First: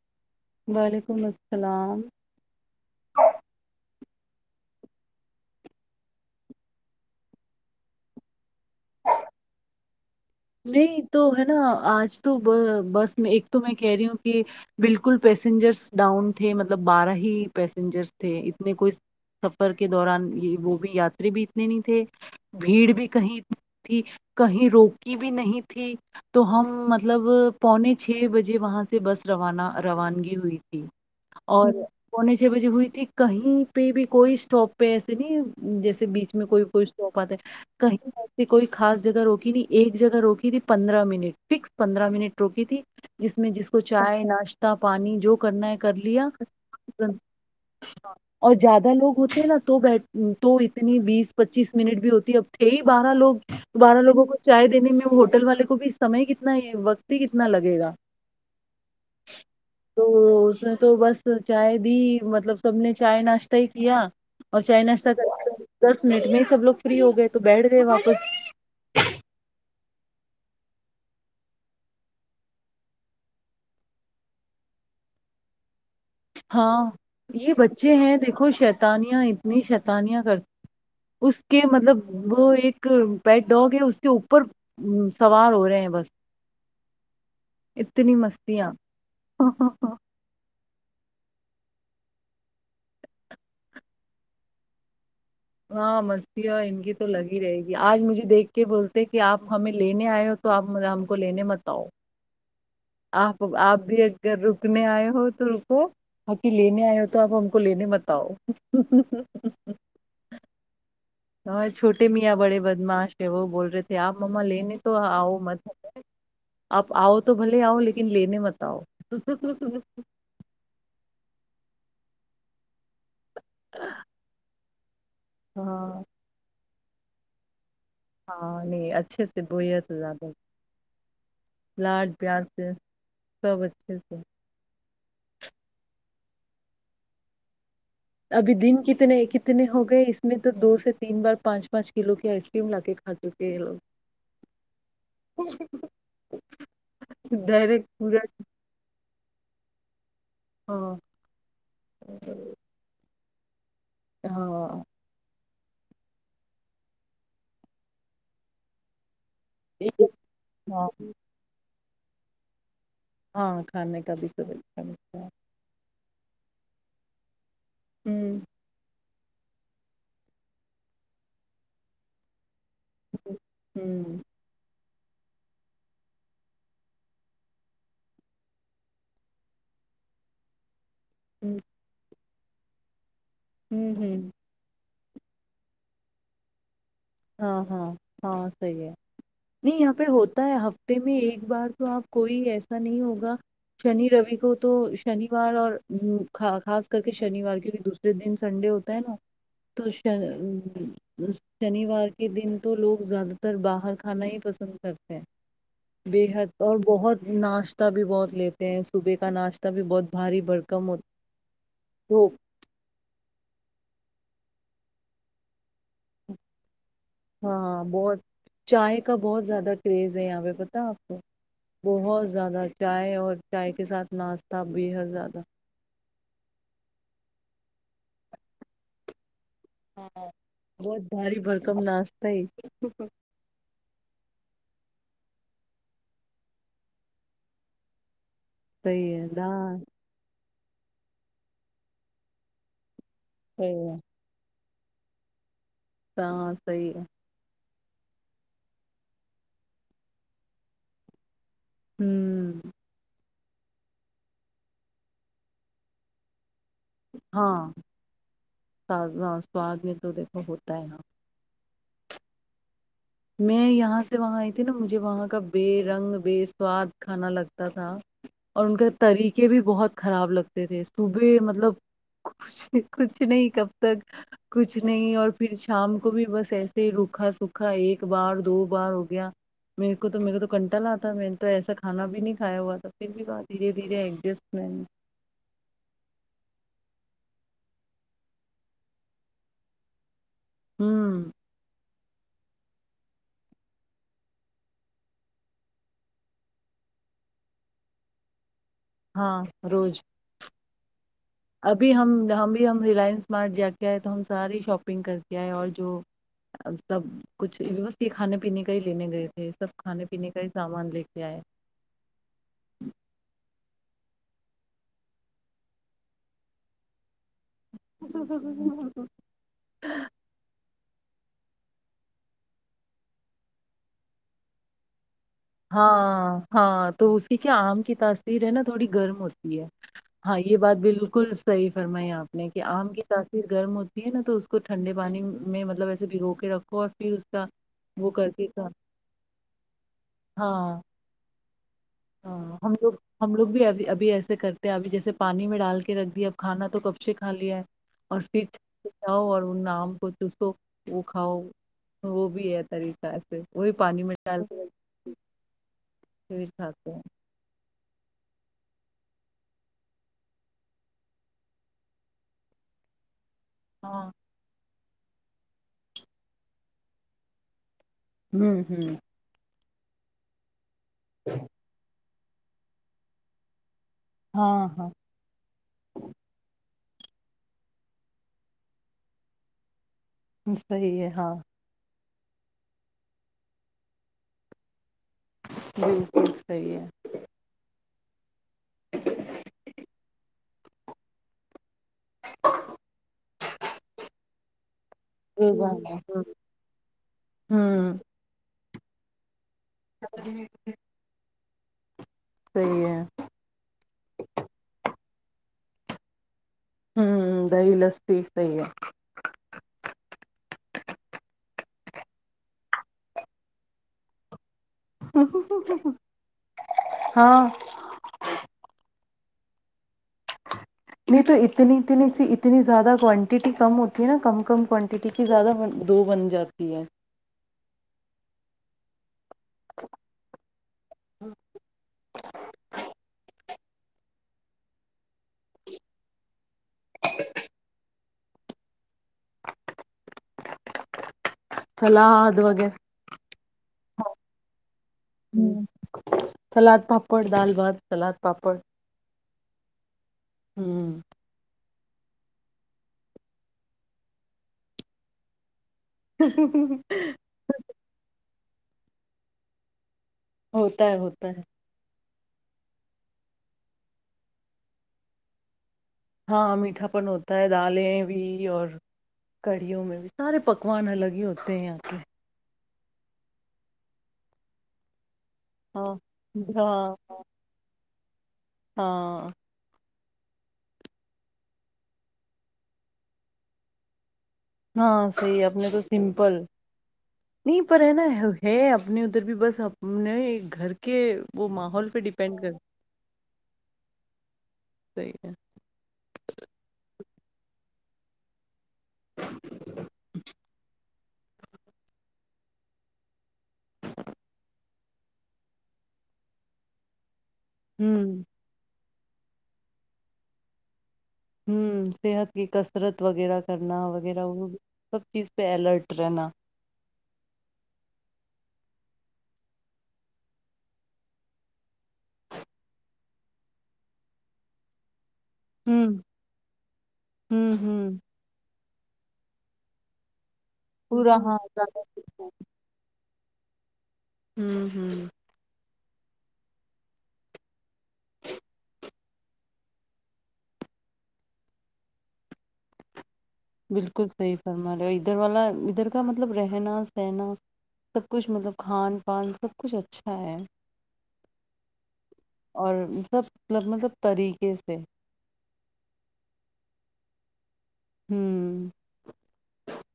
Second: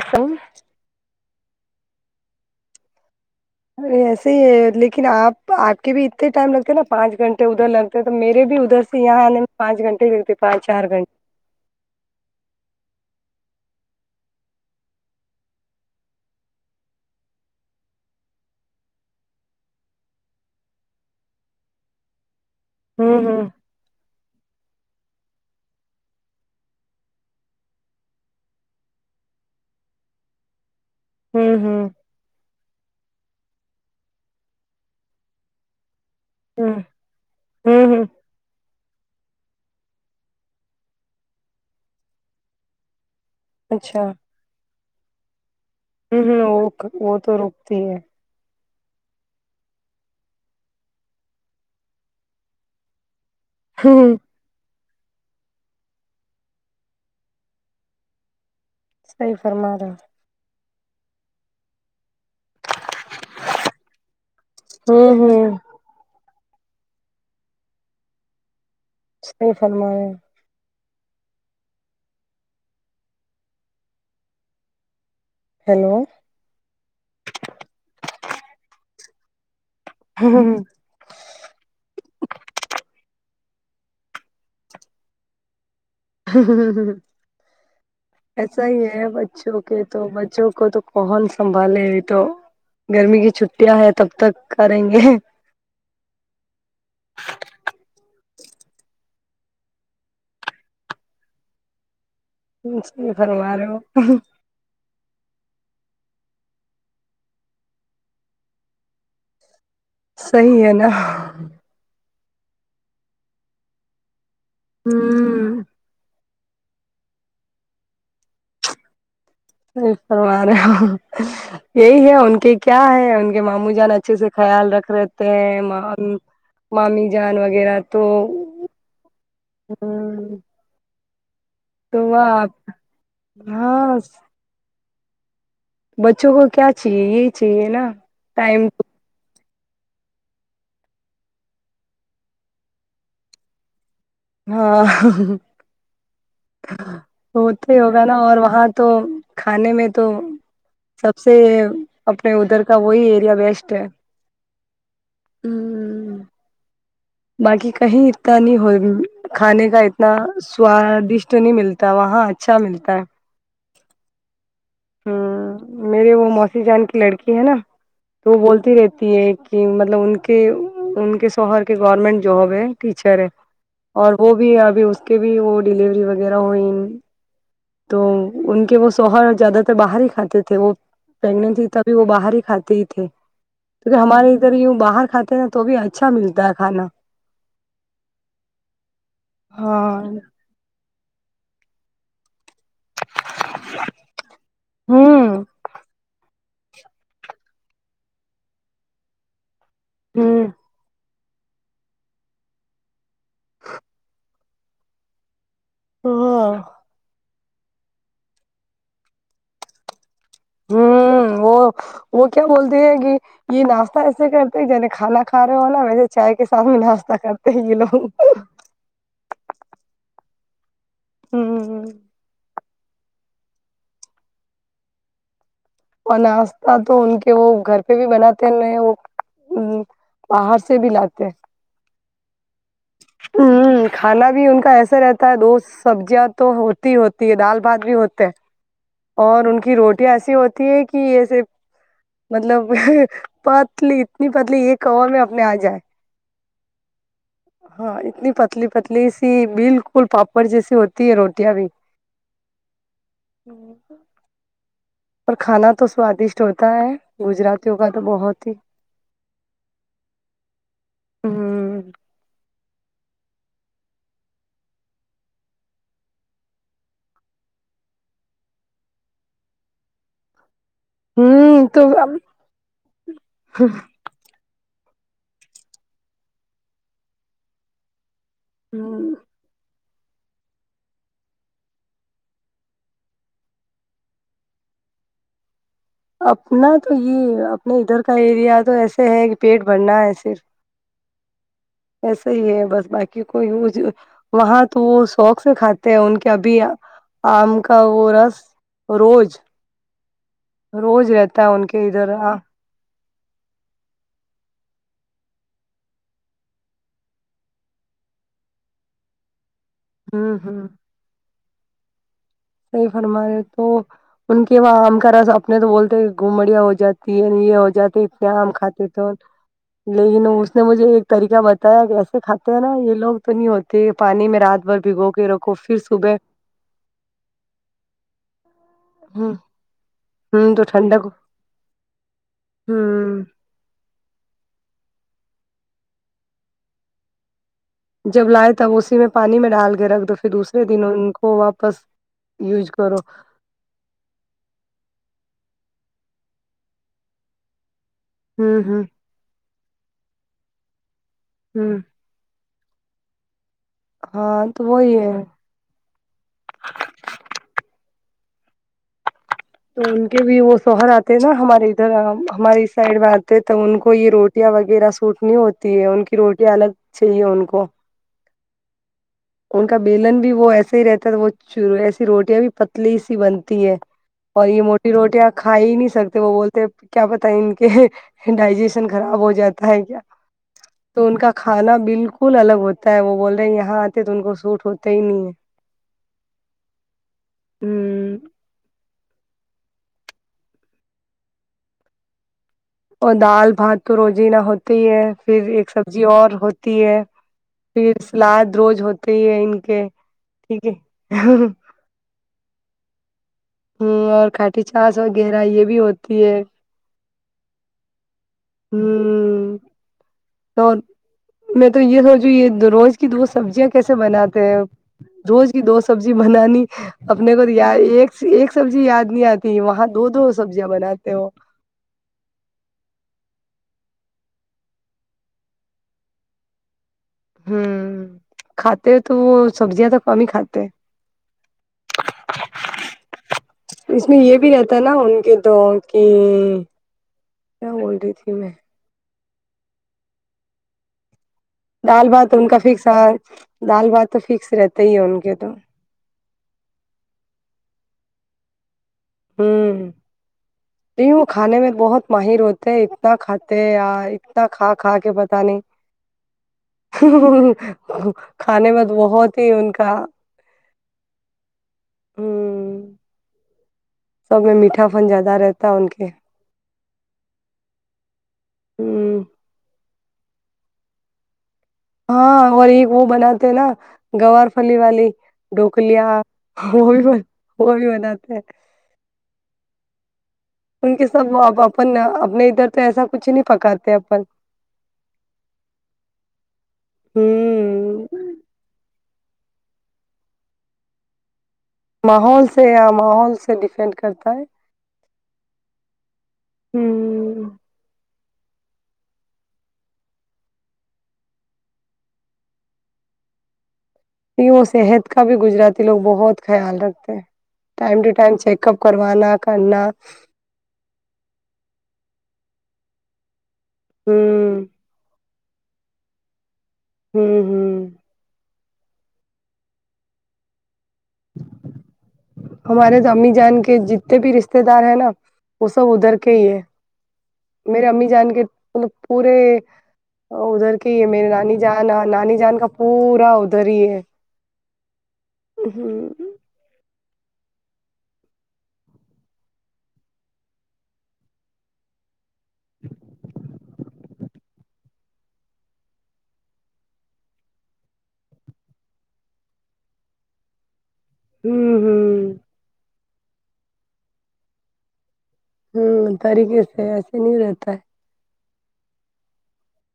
ہچ [inaudible] وعلیکم السلام سلام [inaudible] ایسے ہی ہے لیکن آپ آپ کے بھی اتنے ٹائم لگتے ہیں نا پانچ گھنٹے ادھر لگتے ہیں تو میرے بھی ادھر سے یہاں آنے میں پانچ گھنٹے لگ نہیں تو ہے نا آج تو بس ایک تو میں کہہ رہی ہوں کہ بالکل پیسنجرس ڈاؤن تھے مطلب بارہ ہی پیسینجرس تھے اتنے کوئی سفر کے دوران وہ بھی یاتری بھی اتنے نہیں تھے بھیڑ بھی ہوں کہیں ہوں اتنی تھی کہیں روک کی بھی نہیں تھی تو ہم مطلب پونے چھ بجے وہاں سے بس روانہ روانگی ہوئی ج ہوں اور ہوں پونے چھ بجے ہوئی تھی کہیں پہ بھی کوئی اسٹاپ پہ ایسے نہیں جیسے بیچ میں کوئی ہوں کوئی سوپاتے ہوں ہوں کہیں جیس کوئی خا جگہ روکی نہیں ایک جگہ روکی تھی پندرہ منٹ فکس پندرہ منٹ روکی تھی جس میں جس کو اچھا چائے ناشتہ پانی جو کرنا ہے کر ہوں لیا ہوں وہ وہ تو روکتی ہے اور زیادہ لوگ ہوتے ہیں نا تو بیٹھ تو اتنی بیس پچیس منٹ بھی ہوتی ہے اب تھے ہی بارہ لوگ تو بارہ ہوں لوگوں کو دینے میں ہوٹل والے کو بھی سمے کتنا ہی وقت ہی کتنا لگے گا صحی فرما رہ تو اس نے تو بس چائے دی مطلب سب نے چائے ناشتہ ہی کیا اور چائے ناشہ ہوں ہوں دس منٹ میں سب لوگ فری ہو گئے تو بیٹھ گئے واپس نہیں فرمایا ہیلو ہاں یہ بچے ہیں دیکھو شیتانیاں اتنی شیت انیہ کر اس کے مطلب وہ ایک پیٹ ڈاگ ہے اس کے اوپر سوار ہو رہے ہیں بس ہ ہ اتنی ایسا مستیاں ہی ہے بچوں کے تو بچوں کو تو کون سنبھالے ا تو گرمی کی چھٹیاں ہے تب تک کریں گے ہاں مست ہے ان کی تو لگ ہی رہے گی آج مجھے دیکھ کے بولتے کہ آپ ہمیں لینے آئے ہو تو آپ ہم کو لینے متؤ صحیح آپ فرما رہے آپ بھی ہو اگر رکنے آئے ہو تو تو باقی لینے آئے ہو تو آپ ہم کو لینے بتاؤ صحی ہے نا میاں بڑے بدماش ہے وہ بول رہے تھے آپ ما لےنے تو آ ہوں مز ہے [inaudible] آپ آؤ تو بھلے آؤ لیکن لینے مت آؤ نہیں پرو رہے [inaudible] یہی ہے ان کے کیا ہے ان کے ماموں جان اچھے سے خیال رکھ رہے تھ ہاں تو [inaudible] مامی جان وغیرہ تو ہاں نہیں اچھے سے بویا تو زیادہ ہوں تو لاڈ وہ پیار آپ سے سب اچھے ہاں سے بچوں کو کیا چاہیے یہی چاہیے نا ابھی ٹائم دن کتنے کتنے ہو گئے اس میں تو دو سے تین بار پانچ پانچ کلو کی آئس کریم لا کے کھا چکے ہیں لوگ ہاں وہ تو ہی ڈائریکٹ ہوگا نا پورا اور وہاں تو کھانے میں تو ہاں سب سے اپنے ادھر کا وہی ہے بیسٹ ہے ہاں ہوں بقعی کہیں نہیں ہو کھانے کا اتنا ہاں سوادشٹ نہیں ملتا تب وہاں اچھا ملتا [unintelligible] ہاں کھانے کا بھی س اچھا [inaudible] ہ میرے وہ موسی جان کی لڑکی ہے نا تو وہ ہوں بولتی رہتی ہے کہ مطلب ان کے ان کے شوہر کہ گورنمنٹ جابب ہے ٹیچر ہے اور ہوں وہ بھی ابھی اس کے بھی وہ ڈیلیوری وغیرہ ہوئ [unintelligible] تو ان کے وہ سوہر زیادہ تر باہر ہی کھاتے تھے وہ پگنٹ ہوں تھی وہ باہر ہی کھاتے ہی تھے ہوں کیکہ ہوں ہمارے ادھر یوں باہر کھاتے نا تو بھی اچھا ملتا ہے کھانا ہاں ہاں ہاں صحی ہے نہیں یہاں ہاں پہ ہوتا ہے میں ایک بار تو آپ کوئی ایسا نہیں ہوگا شنی روی کو تو ہ شنیوار اور خاص کر کے شنیوار کیونکہ دوسرے دن سنڈے ہوتا ہے نا توشن ہ ا شنی ار کے دن تو لوگ زد تر باہر کانا ہی پ پسند کرتے ہیں ہاں بےحد اور بہت ناشتہ بھی بہت لیتے ہیں صبح کا ناشتہ بھی بہت بھاری بھرکم ہو ہوں وہ وہ تو کیا بولتے ہیں کہ یہ ناس ایسے کرتے جے کھا کا رہے ہو نا ویسے چائے کے سھ م ہاں بہت چائے کا بہت زیادہ کریز ہے یہاں پہ بتاپ بہت زیادہچ چائے اور چائے کے ساتھ ناشتہ بھی ہے زیادہ اور ناشہ تو ان کے وہ گھر پہ بھی بناتے ہیں ان وہ ہاں باہر بہت بھاری بڑکمنا صی ہ کھانا بھی ان کا ایسا ایا رہتا ہے دو سبزیاں تو ہوتی ہی ہوتی ہے دال بھات بھی ہوتے ہیں صحیح ہے اور ان کی دال روٹییا ایسی ہوتی کہ ایسے مطلب صحیح ہے پتلی اتنی پتلی ایک کوا میں اپنے آ جائے ہاں صحیح ہے ہاں اتنی پتلی پتلی سی بالکل پاپڑ جیسی ہوتی ہے روٹیاں بھی [unintelligible] ہوں [unintelligible] ج تو [unintelligible] پر کھان تو ساادشٹ ہو ہاں تازہ سواد میں تو دیکھو ہوتا ہے ہاں ہوں میں یہاں سے وہاں آئی تھی نا مجھے وہاں کا بے رنگ بے سواد کھانا لگتا تھا اور ان کے طریقے بھی بہت خراب لگتا ے صبح ہوں مطلب تو کچھ کچھ نہیں کب تک کچھ نہیں اور پھر شام کو بھی بس ایسے ہی روکھا سکھا ایک بار دو بار ہو گیا میرے کو تو میرے کو تو کنٹا لا تھا میں نے تو ایسا کھانا بھی نہیں کایا ہوا تھا پھر بھی وہ دھیرے دھیرے ایڈجسٹ میں نے اپنا تو یہ اپنے ادھر کا ایریا تو ایسے ہے کہ پیٹ بھرنا ہے صرف ہوں ایسا ہی ہے بس باقی کوئی وہاں تو وہ شوق سے کھاتے ہیں ان کے ابھی آم کا وہ رس روز ہاں روز روز رہتی ابھی ہم ہم بھی ہم ریلائنس اسمارٹ جا کے آئے تو ہم ساریے شاپنگ کر کے آئے اور جو سب کچھ ووست کھانے پینے کا ہی لینے گئے تھے سب کھانے پینے ہوں کا ہی ہوں سامان لے کے آئے صحیح فرما رہے تو ان کے وہاں ہم کا راس اپنے تو بولتے ہیں گھوم بڑیا ہو جاتا یہ ہو جاتے اتنے آم کھاتے آئے تھ لیکن اس نے مجھے ایک طریقہ بتایا کیسے کھاتے ہیں نا یہ لوگ تو نہیں ہوتے پانی میں رات بھر بھگو کے لوگ ہاں ہاں تو اسی کہ آم کی تاثیر ہے نا تھوڑی گرم ہوتی ہے ہاں ہوں یہ تو بات ٹھنڈک بالکل صحیح فرمائی آپ نے کہ آم کی ہوں تاثیر گرم ہوتی ہے نا تو اس کو ٹھنڈے پانی میں مطلب وسے بگو کے رکھو اور پھر اس کا وہ جب کر کے لائے کا تب اسی میں پانی میں ڈال کے رکھ دو دوسرے ہاں دن ان کو واپس ہاں یوز ہم لوگ کرو ہم لوگ بھی اب ابھی ایسے کرتے ہیں ابھی جیسے پانی میں ڈال کے رکھ دیا اب کھانا تو کب سے کھا لیا اور پھر ہوں ہوں جؤ اور نام کو تو سو وہ کھاؤ ہوں وہ بھی ہے طریق سے وہی پانی م ڈال ہاں تو وہی ہے کے پ ھاک تو ان کے بھی وہ شوہر آتے ہیں نا ہمارے ادھر ہماری سائڈ میں آ تو ان کو ہاں یہ روٹیاں وغیرہ چوٹنی ہوتی ہے ان کی روٹی الگ چاہیے ان کو ھمم ھممم ان کا بیلن بھی وہ ایسا سی رہتا وچ رو روٹیاں بھی پتلی سی بنتی ہے اور یہ ہاں ہاں موٹی روٹیاں کھا ہی نہیں سکتے وہ بولتے کیا پت ہے ان کے ڈائجیشن خراب ہو جاتا ہے کیا صحیح تو ہے ان کا ہاں کھانا بالکل پل الگ ہوتا ہے وہ بول رہے ہیں یہاں آتے تو ان کو سوٹ ہو بالکل صی ہے [inaudible] [inaudible] اور دال بھات تو روز ہی نہ ہوتی ہو ہے پھر ایک روزانہ سبزی اور ہوتی ہے پھر ہوں سلاد دروج ہوتے ہی ان ٹھیک ہے صحی ہے ہوں اور کٹی چاس وغیرہ یہ بھی ہوتی ہے ہوں دہ لس صی صحیح ہے ہوں تو میں تو یہ سوچوں یہ روز کی دو سبزیاں کیسے بناتے ہیں روز کی دو سبزی بنانی اپنے کو ہاں تو یا ایک سبزی یاد نہیں آتی فی مت نہیں تو اتنی اتنی سی اتنی زیادہ کوانٹی کم ہوتی ہے نا کم کم کوانٹٹی کی زیادہ دو بن جاتی ہے ہوں کھاتے ہو تو وہ سبزیاں تو کم ہی کھاتے ہیں اس میں یہ بھی رہتا نا ان کے تو کہ ہاں وہد کی میں دال بات سلاد ان کا وغیرہ فکس دال بات تو فکس رہتے ہی ہے ان کے تو ہوں سلاد پاپڑ دال بھات سلاد پاپڑ ھمم ہوں نہیں وہ کھانے میں بہت ماہر ہوتے اتنا کھاتے اتنا کھا کھا کے پت نہیں ہ کھانے میں تو بہت ہی ان کا ہوتا ہے ہوتا ہے [unintelligible] ہ سب میں میٹھا فن زیادہ رہتا [unintelligible] ہاں میٹھا پن ہوتا ہے دالیں بھی اور ہ کڑیوں میں بھی [unintelligible] سارے پکوان الگ ہی ہوتے [inaudible] تے ہیں آ کہ [inaudible] ہاں اور ایک وہ بناتے ہیں نا گوار پھلی والی [unintelligible] ڈوکل ہاں وہ ہاں بھی وہ بھی بن تھا [unintelligible] ٹھ [inaudible] ہاں [inaudible] ان کے سب وہ ا اپن اپنے ادھر تو ایسا کچھ نہیں پکاتے اپن [unintelligible] ہاں صحی اپنے تو سمپل نہیں پر ہے نا ہوں ہے اپنے [unintelligible] ادھر بھی بس اپنے گھر کے [unintelligible] پہ ڈیپینڈ ماحول سے کرتا یا ماحول سے ڈیپینڈ کرتا ہے ہے [unintelligible] ہ یوں صحت کا بھی گجراتی لوگ بہت خیال رکھتے ہیں [unintelligible] ٹائم ہوں ٹو ٹم چیک اپ [unintelligible] کروانا کرنا [inaudible] ہوں صحت کی کثرت وغیرہ [unintelligible] کرنا ہ وغیرہ وہ سب چیز [unintelligible] پہ اللرٹ رہنا [inaudible] ہوں ہوں [inaudible] ہمارے تومی جان کے جتنے بھی رشتے دار ہیں نا [unintelligible] وہ سب ہوں ادھر کے ہی ہے ہوں میرے ہوں امی جان کے [unintelligible] م پورے [inaudible] ادھر کے یہ پورا میرے ہاں نانی زیادہ جان کچھ نہیں. نانی جان کا پورا ادھر [unintelligible] دریے [inaudible] ہوں ہوں [inaudible] ہاں [inaudible] ج [inaudible] بالکل صحیح فرما رہے اور ادھر والا ادھر کا مطلب رہنا سہنا سب کچھ مطلب کھان پان سب کچھ اچھا ہے [unintelligible] ہوں ہوں [unintelligible] اور سب ملب مطلب طریقے سے [inaudible] ہوں طریقے سے ایسے نہیں رہتا ہے [unintelligible] ہوں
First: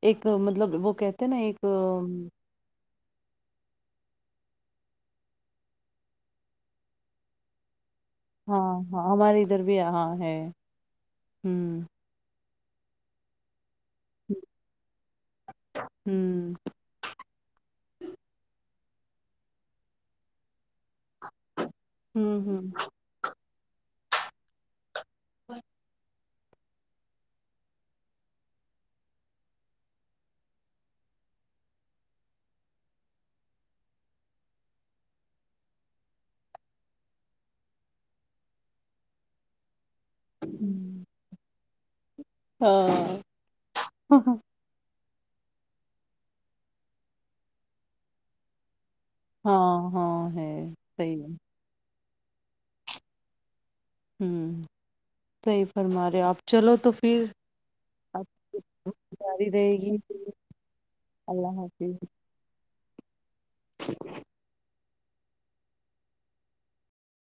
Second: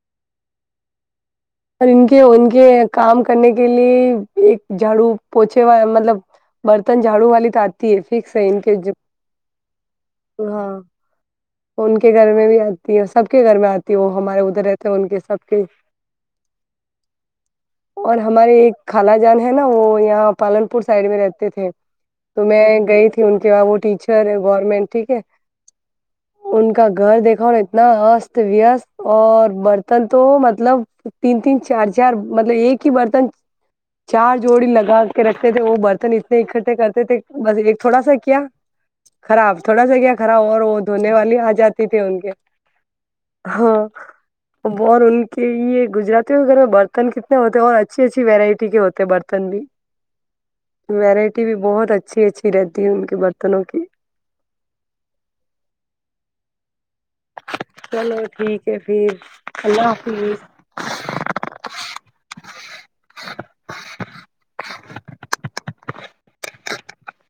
ایک مطلب وہ کہتے [unintelligible] اور ان کے ان کے کام کرنے کے لیے [unintelligible] ایک جھاڑو پوچھے وال مطلب برتن جھاڑو والی تھا [inaudible] فکس ہے ان ہاں کے ہاں ہمارے ادھر بھی ہاں ہے ہاں ہوں ان کے گھر میں بھی [inaudible] تی ہے سب کے گھر میں آتی وہ ہمارے ادھر رہتے ہیں ان کے حساب کے [inaudible] ہوں اور ہماراری خالا جان ہے نا وہ یہاں پالن پ سائڈ میں رہتے تھے ہوں تو میں گئی تھی ان [unintelligible] جا وہ ٹیچر ہے گورنمنٹ [unintelligible] ٹھیک ہے [unintelligible] ان کا گھر دیکھاؤ نا اتنا است وست اور برتن تو مطلب تین تین چار چار مطلب ایک ہی برتن چار جوڑی لگا کے رکھتے تھے وہ برتن اتنے اکٹھے کرتے تھے بس ایک تھوڑا سا کیا خراب تھوڑا سا کیا [unintelligible] خراب اور وہ ہوں دھونے والی آ جاتی [unintelligible] ت تے ہاں [unintelligible] ہاں ا اور ان [unintelligible] کہ یہ [unintelligible] گجاتی کے گھر میں برتن کتنے ہوتے اور اچھی اچھی وورائٹی کے ہوتے برتن بھی ہاں ہاں ہے صحیح ہے ورائٹی بھی بہت اچھی [unintelligible] اچھی اچھی رہتی ہے ان کے برتنوں کی ہ صحیح فرما رہے آپ چلو تو پھر چلو آپ کی ٹھیک ہے پھر جاری رہے اللہ گی حافظ اللہ حافظ [unintelligible] [inaudible]